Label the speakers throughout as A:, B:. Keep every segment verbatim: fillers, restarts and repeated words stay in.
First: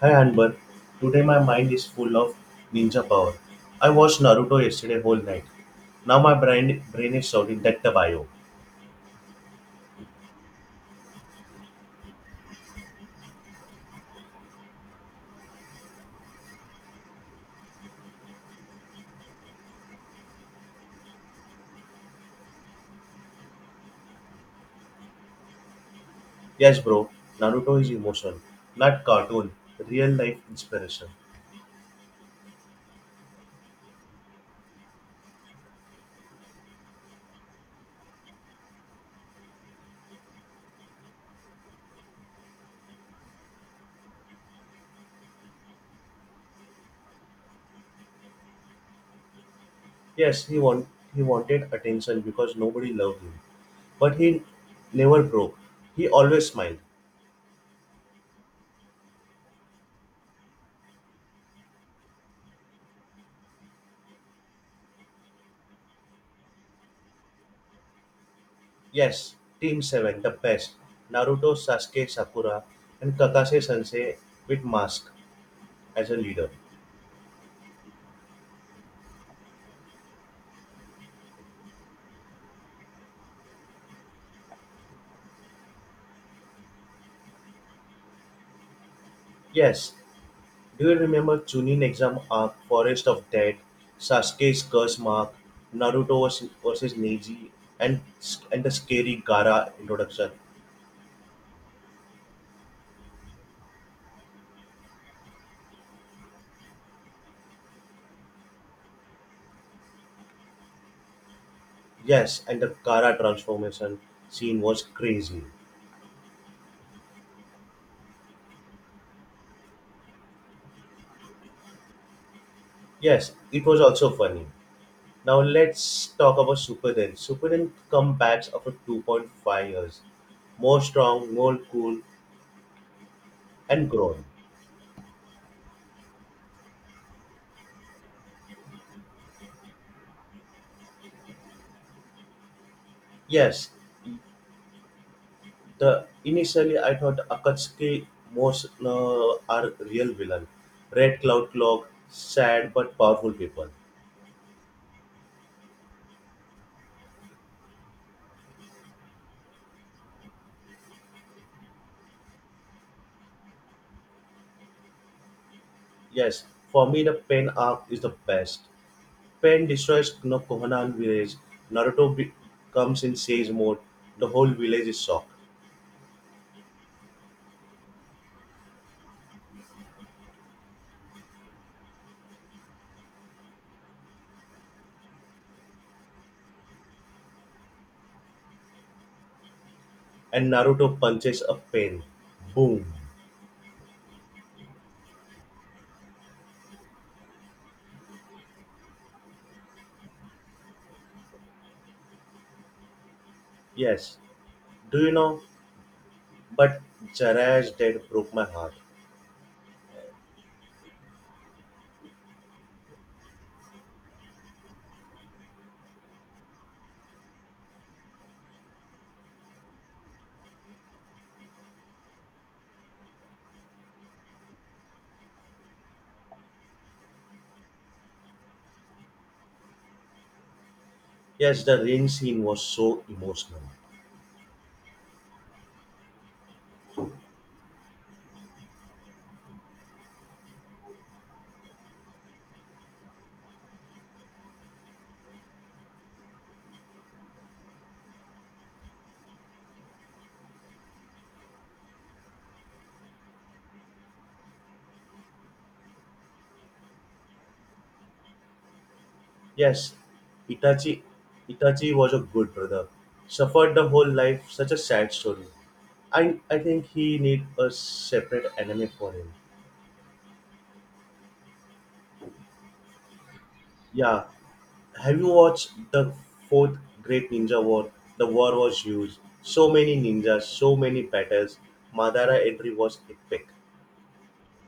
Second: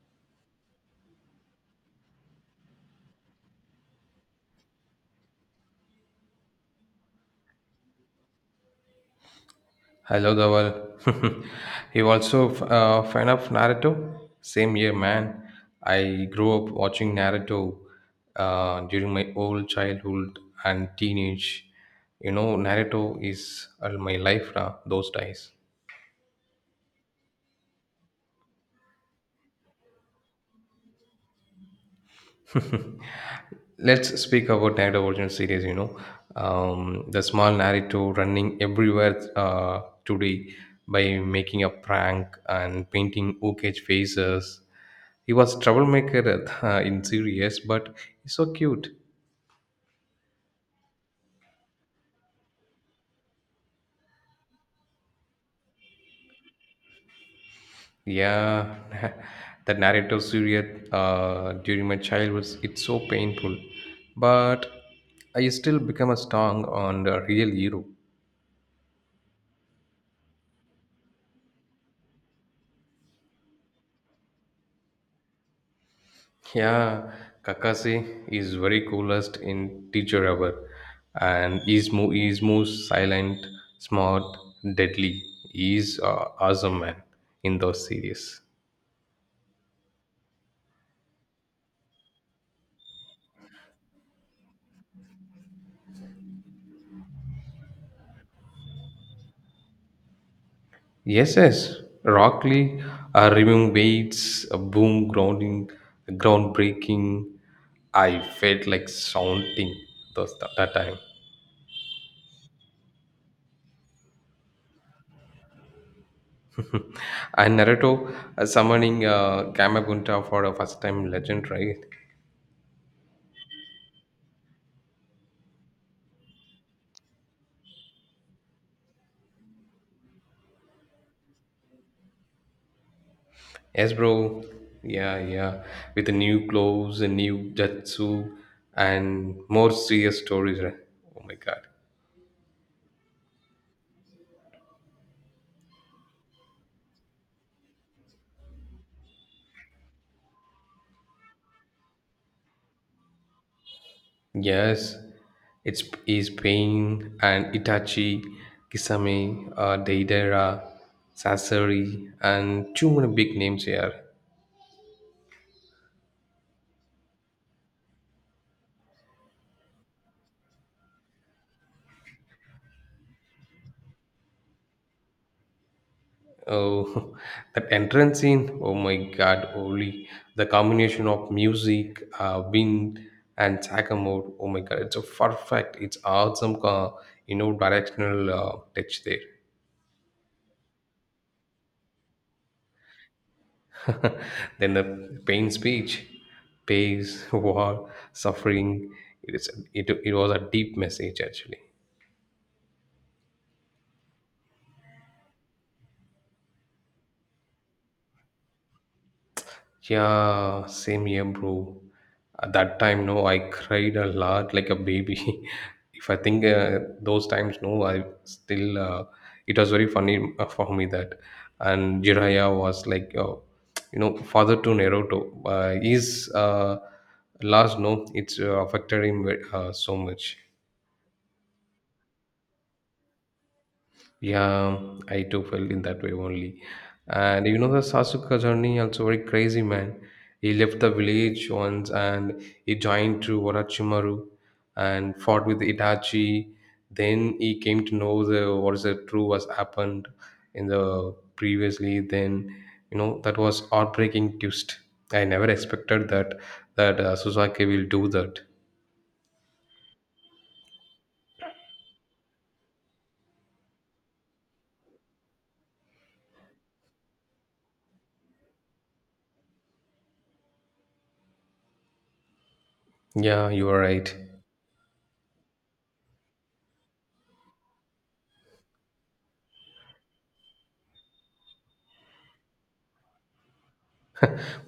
A: Hi Anbar, today my mind is full of ninja power. I watched Naruto yesterday whole night. Now my brain brain is shouting that the bio.
B: Hello, love you also f- uh, fan of Naruto? Same year, man. I grew up watching Naruto uh, during my old childhood and teenage. You know, Naruto is uh, my life now. Those days.
A: Yes bro, Naruto is emotion, not cartoon, real life inspiration.
B: Let's speak about Night of Original Series. You know, um, the small narrative running everywhere uh, today by making a prank and painting ukage faces. He was troublemaker uh, in series, yes, but he's so cute.
A: Yes, he want he wanted attention because nobody loved him. But he never broke. He always smiled.
B: Yeah, the narrative series uh, during my childhood, it's so painful, but I still become a strong and a real hero.
A: Yes, Team seven, the best. Naruto, Sasuke, Sakura, and Kakase Sensei with mask as a leader.
B: Yeah, Kakashi is very coolest in Teacher Rubber, and he's mo- he's most silent, smart, deadly. He's uh, awesome man in those series.
A: Yes, do you remember Chunin exam arc, Forest of Dead, Sasuke's curse mark, Naruto vers- versus Neji, and and the scary Gara introduction?
B: Yes, yes. Rock Lee, uh, removing weights, uh, boom grounding, groundbreaking. I felt like shouting those that, that time.
A: Yes, and the Gara transformation scene was crazy.
B: And Naruto uh, summoning uh, Kamagunta for the first time legend, right?
A: Yes, it was also funny. Now let's talk about Super Den. Super Then comebacks after two point five years, more strong, more cool, and
B: Yes,
A: grown.
B: bro. Yeah, yeah. With the new clothes and new jutsu and more serious stories, right? Oh my god.
A: Yes, the initially I thought Akatsuki most uh, are real villain. Red Cloud Clock, sad but powerful people.
B: Yes, it's is Pain and Itachi, Kisame, uh, Deidara, Sasori, and too many big names here.
A: Yes, for me the Pain arc is the best. Pain destroys no Kohanan village. Naruto be- comes in sage mode. The whole village is shocked,
B: Oh, that entrance scene! Oh my God, Oli! The combination of music, uh, wind, and sagamore. Oh my God, it's a perfect. It's awesome. Uh, you know, directional uh, touch there.
A: and Naruto punches a Pain. Boom.
B: Then the pain speech, pace, war, suffering. It is. It, it was a deep message actually.
A: Yes. Do you know? But Jiraiya's death broke my heart.
B: Yeah, same here, bro. At that time, no, I cried a lot like a baby. If I think uh, those times, no, I still, uh, it was very funny uh, for me that. And Jiraiya was like, uh, you know, father to Naruto. Uh, his uh, Last, no, it's uh, affected him ve- uh, so much.
A: Yes, the rain scene was so emotional.
B: Yeah, I too felt in that way only. And you know the Sasuke journey also very crazy man. He left the village once and he joined to Orochimaru and fought with Itachi. Then he came to know the what is the true was happened in the previously. Then you know that was heartbreaking twist. I never expected that that uh, Sasuke will do that.
A: Yes, Itachi Itachi was a good brother. Suffered the whole life, such a sad story. I I think he need a separate anime for him.
B: Yeah, you are right.
A: Yeah. Have you watched the fourth Great Ninja War? The war was huge. So many ninjas, so many battles. Madara entry was epic.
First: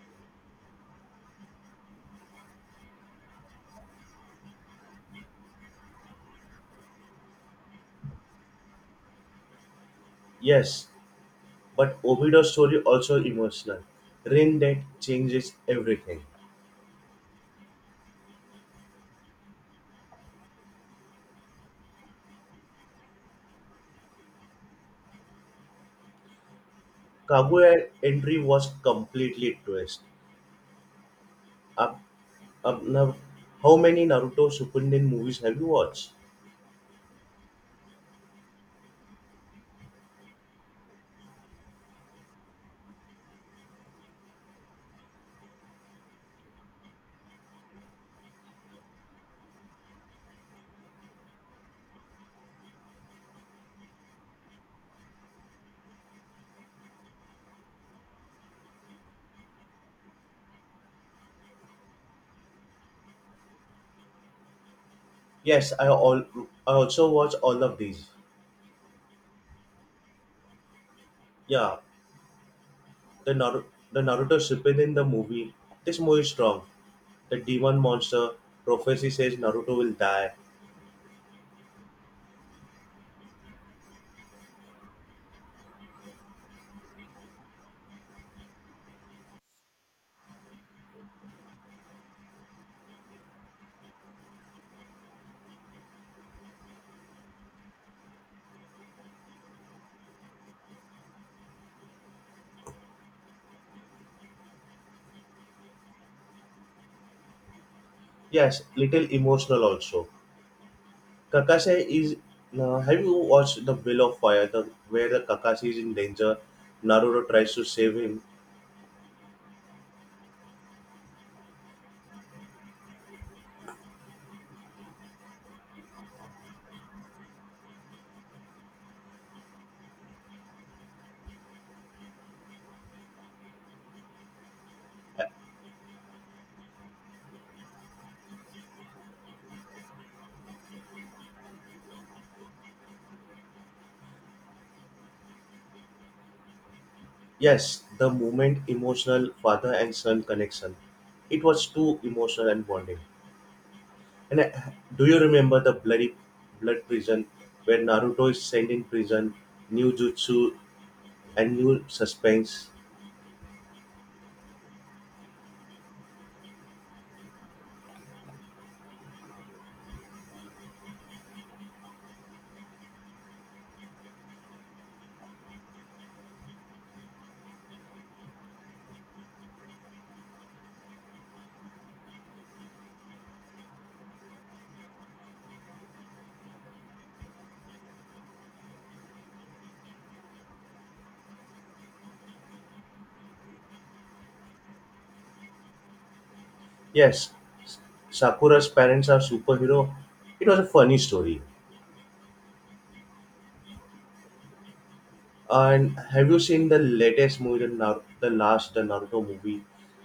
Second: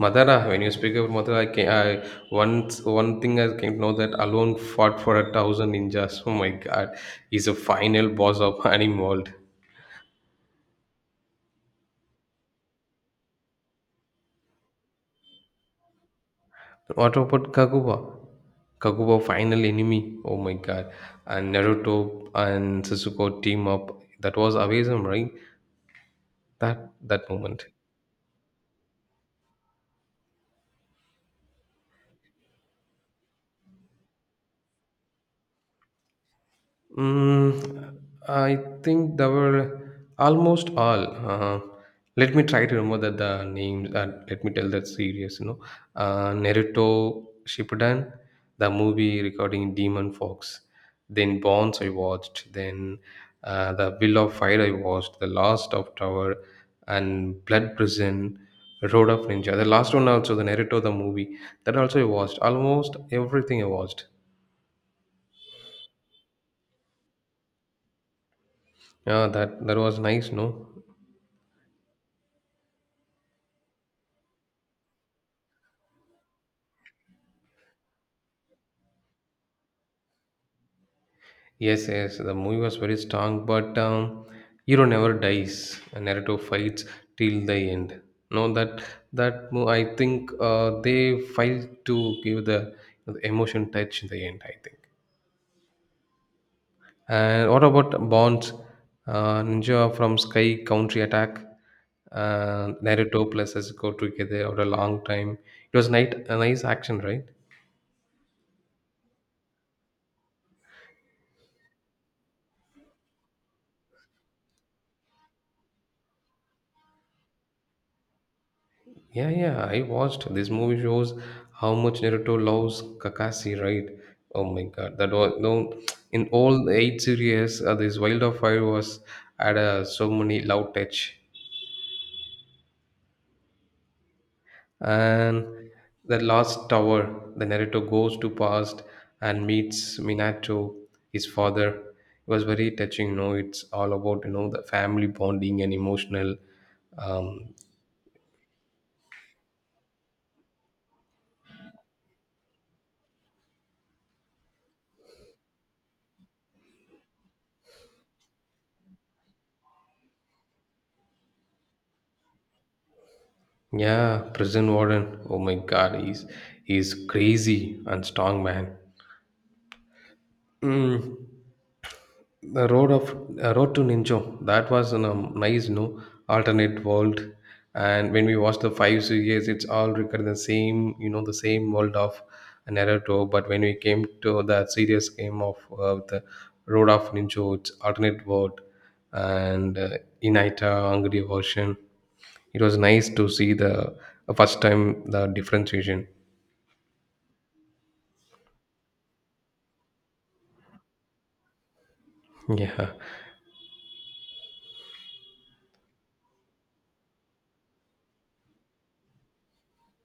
B: Madara, when you speak about Madara, I, can, I once one thing I can know that alone fought for a thousand ninjas. Oh my god, he's a final boss of anime world.
A: Yes, but Obido's story also emotional. Rain Dead changes everything.
B: What about Kaguya? Kaguya final enemy. Oh my god, and Naruto and Sasuke team up. That was amazing, right? That that moment.
A: Kaguya entry was completely twist. Af- Um, now, how many Naruto Shippuden movies have you watched?
B: Mm, I think there were almost all. Uh, let me try to remember that the names. Uh, let me tell that series. You know, uh, Naruto Shippuden, the movie regarding Demon Fox, then Bonds I watched, then uh, the Will of Fire I watched, the Last of Tower, and Blood Prison, Road of Ninja. The last one also, the Naruto the movie that also I watched. Almost everything I watched.
A: Yes, I all I also watch all of these.
B: Yeah, that that was nice. No.
A: Yeah, the Naruto, the Naruto Shippuden the movie. This movie is strong. The demon monster prophecy says Naruto will die.
B: Yes, yes, the movie was very strong, but um, hero never dies. Naruto fights till the end. No, that that mo- I think uh, they failed to give the, the emotion touch in the end. I think. And what about Bonds, uh, Ninja from Sky Country Attack, uh, Naruto plus Sasuke together over a long time? It was night a nice action, right?
A: Yes, little emotional also. Kakashi is. Now, have you watched the Will of Fire, the where the Kakashi is in danger, Naruto tries to save him.
B: Yeah, yeah, I watched this movie shows how much Naruto loves Kakashi, right? Oh my god, that was no in all the eight series, uh, this Wild of Fire was had uh, so many love touch, and the last tower, the Naruto goes to past and meets Minato, his father. It was very touching. You know, it's all about you know the family bonding and emotional um,
A: Yes, the moment emotional father and son connection. It was too emotional and bonding. And uh, do you remember the bloody blood prison where Naruto is sent in prison, new jutsu and new suspense?
B: yeah, prison warden. Oh my God, he's he's crazy and strong man. Mm, the road of uh, road to Ninja. That was a nice, no alternate world. And when we watch the five series, it's all recurring the same, you know, the same world of Naruto. But when we came to the serious game of uh, the road of Ninja, it's alternate world and uh, Inita Angry version. It was nice to see the uh, first time the differentiation.
A: Yes, Sakura's parents are superhero. It was a funny story.
B: Yeah,
A: And have you seen the latest movie, the, Nar- the last the Naruto movie,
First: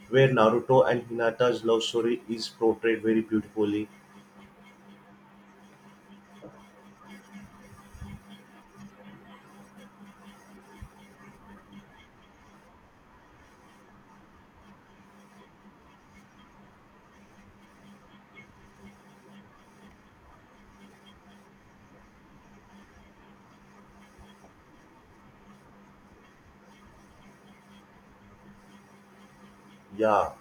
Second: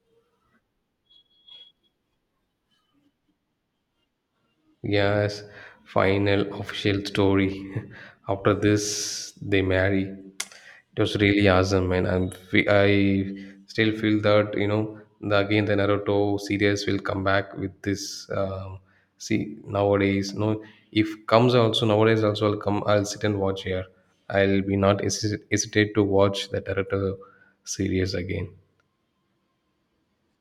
A: where Naruto and Hinata's love story is portrayed very beautifully?
B: yes, final official story. After this, they marry. It was really awesome, man. I'm, fe- I still feel that you know, the, again the Naruto series will come back with this. Um, see, nowadays, no, if comes also nowadays also I'll come. I'll sit and watch here. I'll be not hesi- hesitate to watch the Naruto series again.
A: Yeah,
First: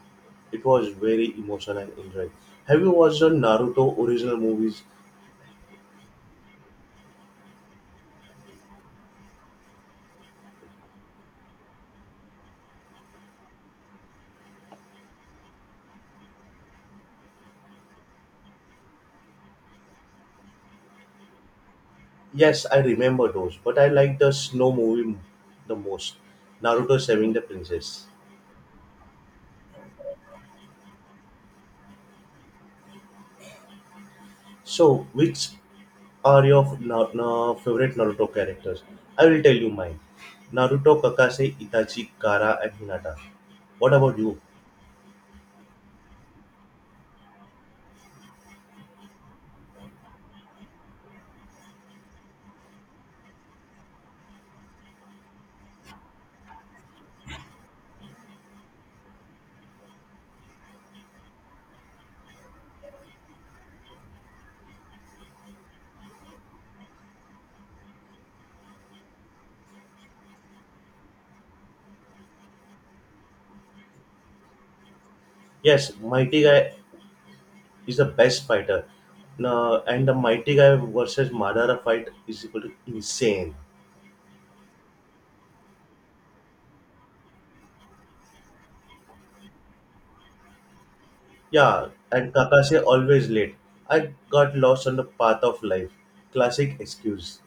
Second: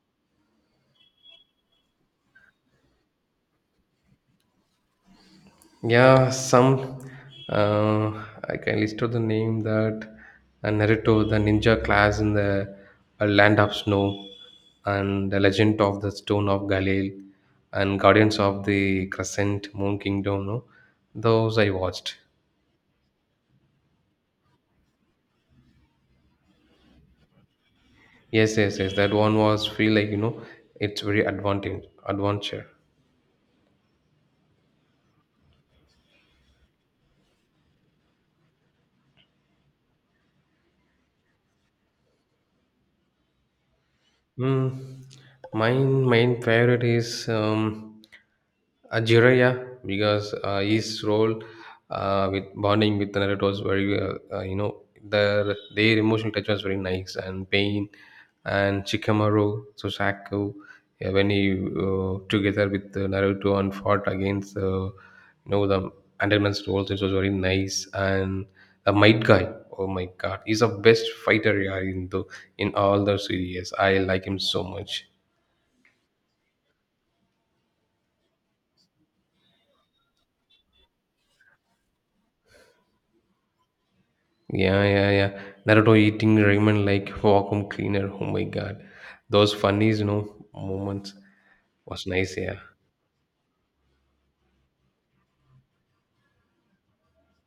A: it was very emotional and enjoyed. Have you watched the Naruto original movies?
B: Yeah, some uh, I can list out the name that uh, Naruto, the ninja class in the uh, Land of Snow, and the Legend of the Stone of Galil, and Guardians of the Crescent Moon Kingdom. No, those I watched.
A: Yes, I remember those, but I like the snow movie m- the most. Naruto saving the princess.
B: Yes, yes, yes. That one was feel like you know it's very advantage adventure.
A: So, which are your f- na- na- favorite Naruto characters? I will tell you mine. Naruto, Kakase, Itachi, Kara, and Hinata. What about you?
B: Mm, mine main favorite is um, Jiraiya because uh, his role uh, with bonding with Naruto was very uh, uh, you know their their emotional touch was very nice and pain, and Shikamaru Susaku. Yeah, when he uh, together with uh, Naruto and fought against uh, you know the Underman's roles, it was very nice. And a might guy, oh my god, he's the best fighter, yeah, in the in all the series, I like him so much.
A: Yes, Mighty Guy is the best fighter. Na- and the Mighty Guy versus Madara fight is equal to insane.
B: Yeah, yeah, yeah, Naruto eating ramen like vacuum cleaner, oh my god, those funnies, you know, moments
A: Yeah,
B: was
A: and
B: nice. Yeah.
A: Kakase always late. I got lost on the path of life. Classic excuse.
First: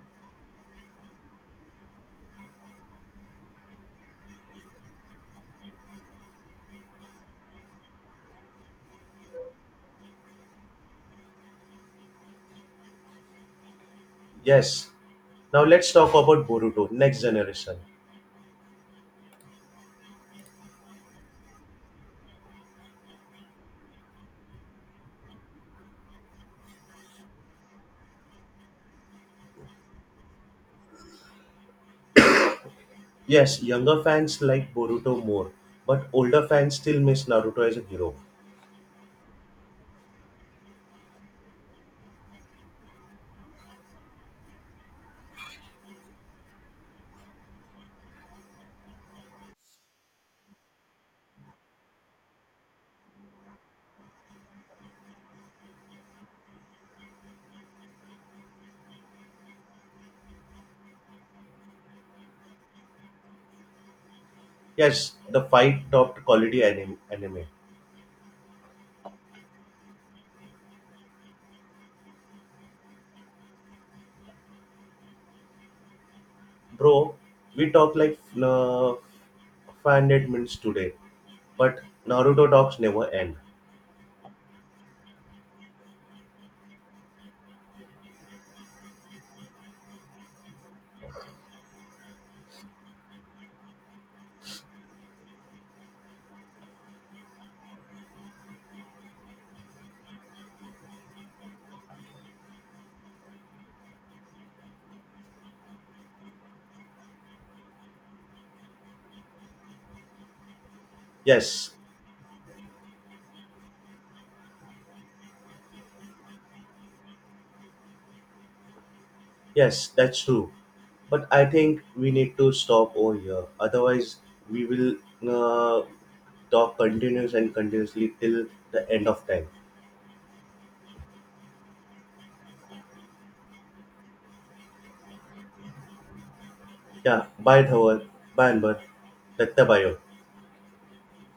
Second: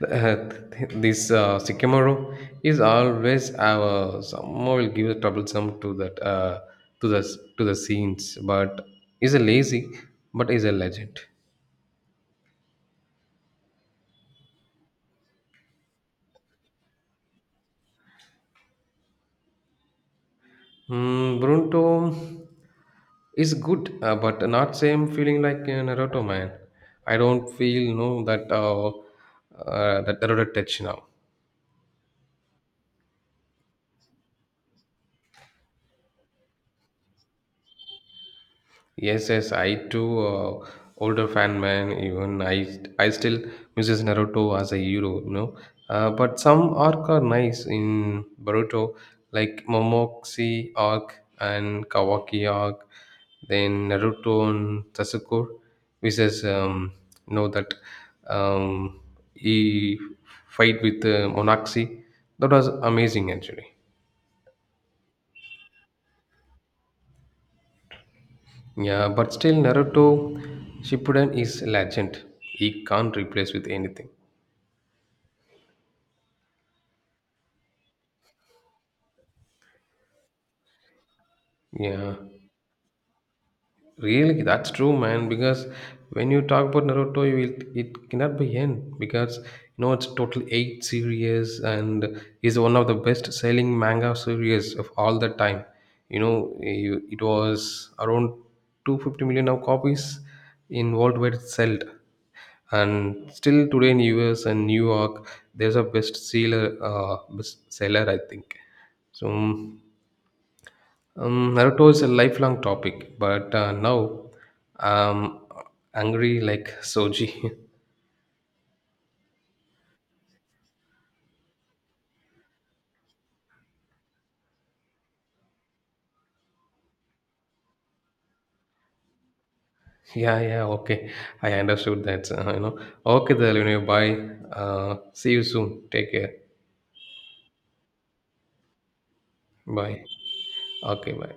B: Uh, th- this uh, sycamore is always our someone will give a troublesome to that uh, to the to the scenes, but is a lazy, but is a legend.
A: Yes, now let's talk about Boruto, next generation.
B: Mm, Brunto is good, uh, but not same feeling like uh, Naruto man. I don't feel no that uh, uh, that Naruto touch now.
A: Yes, younger fans like Boruto more, but older fans still miss Naruto as a hero.
B: Yes, yes, I too, uh, older fan man. Even I, I still misses Naruto as a hero, you know. Uh, but some arc are nice in Boruto, like Momoxi arc and Kawaki arc. Then Naruto and Sasuke, which is um, know that um, he fight with uh, Monaxi. That was amazing actually.
A: Yes, the fight topped quality anime. anime.
B: Yeah, but still Naruto Shippuden is legend. He can't replace with anything.
A: Bro, we talk like uh, five hundred minutes today, but
B: Yeah.
A: Naruto talks never end.
B: Really, that's true, man. Because when you talk about Naruto, you will, it cannot be end because you know it's total eight series and is one of the best selling manga series of all the time. You know, you- it was around two hundred fifty million of copies in worldwide sold, and still today in U S and New York, there's a best seller, uh, best seller, I think. So um,
A: Yes,
B: Naruto is a lifelong topic, but uh, now I'm angry like Soji.
A: yes, that's true. But I think we need to stop over here. Otherwise, we will uh, talk continuous and continuously till the end of time.
B: Yeah, yeah, okay. I understood that. Uh, you know, okay, then you know, bye. Uh, see you soon. Take care.
A: Yeah, bye Dhawal, bye बद, लट्टा बायो.
B: Bye. Okay, bye.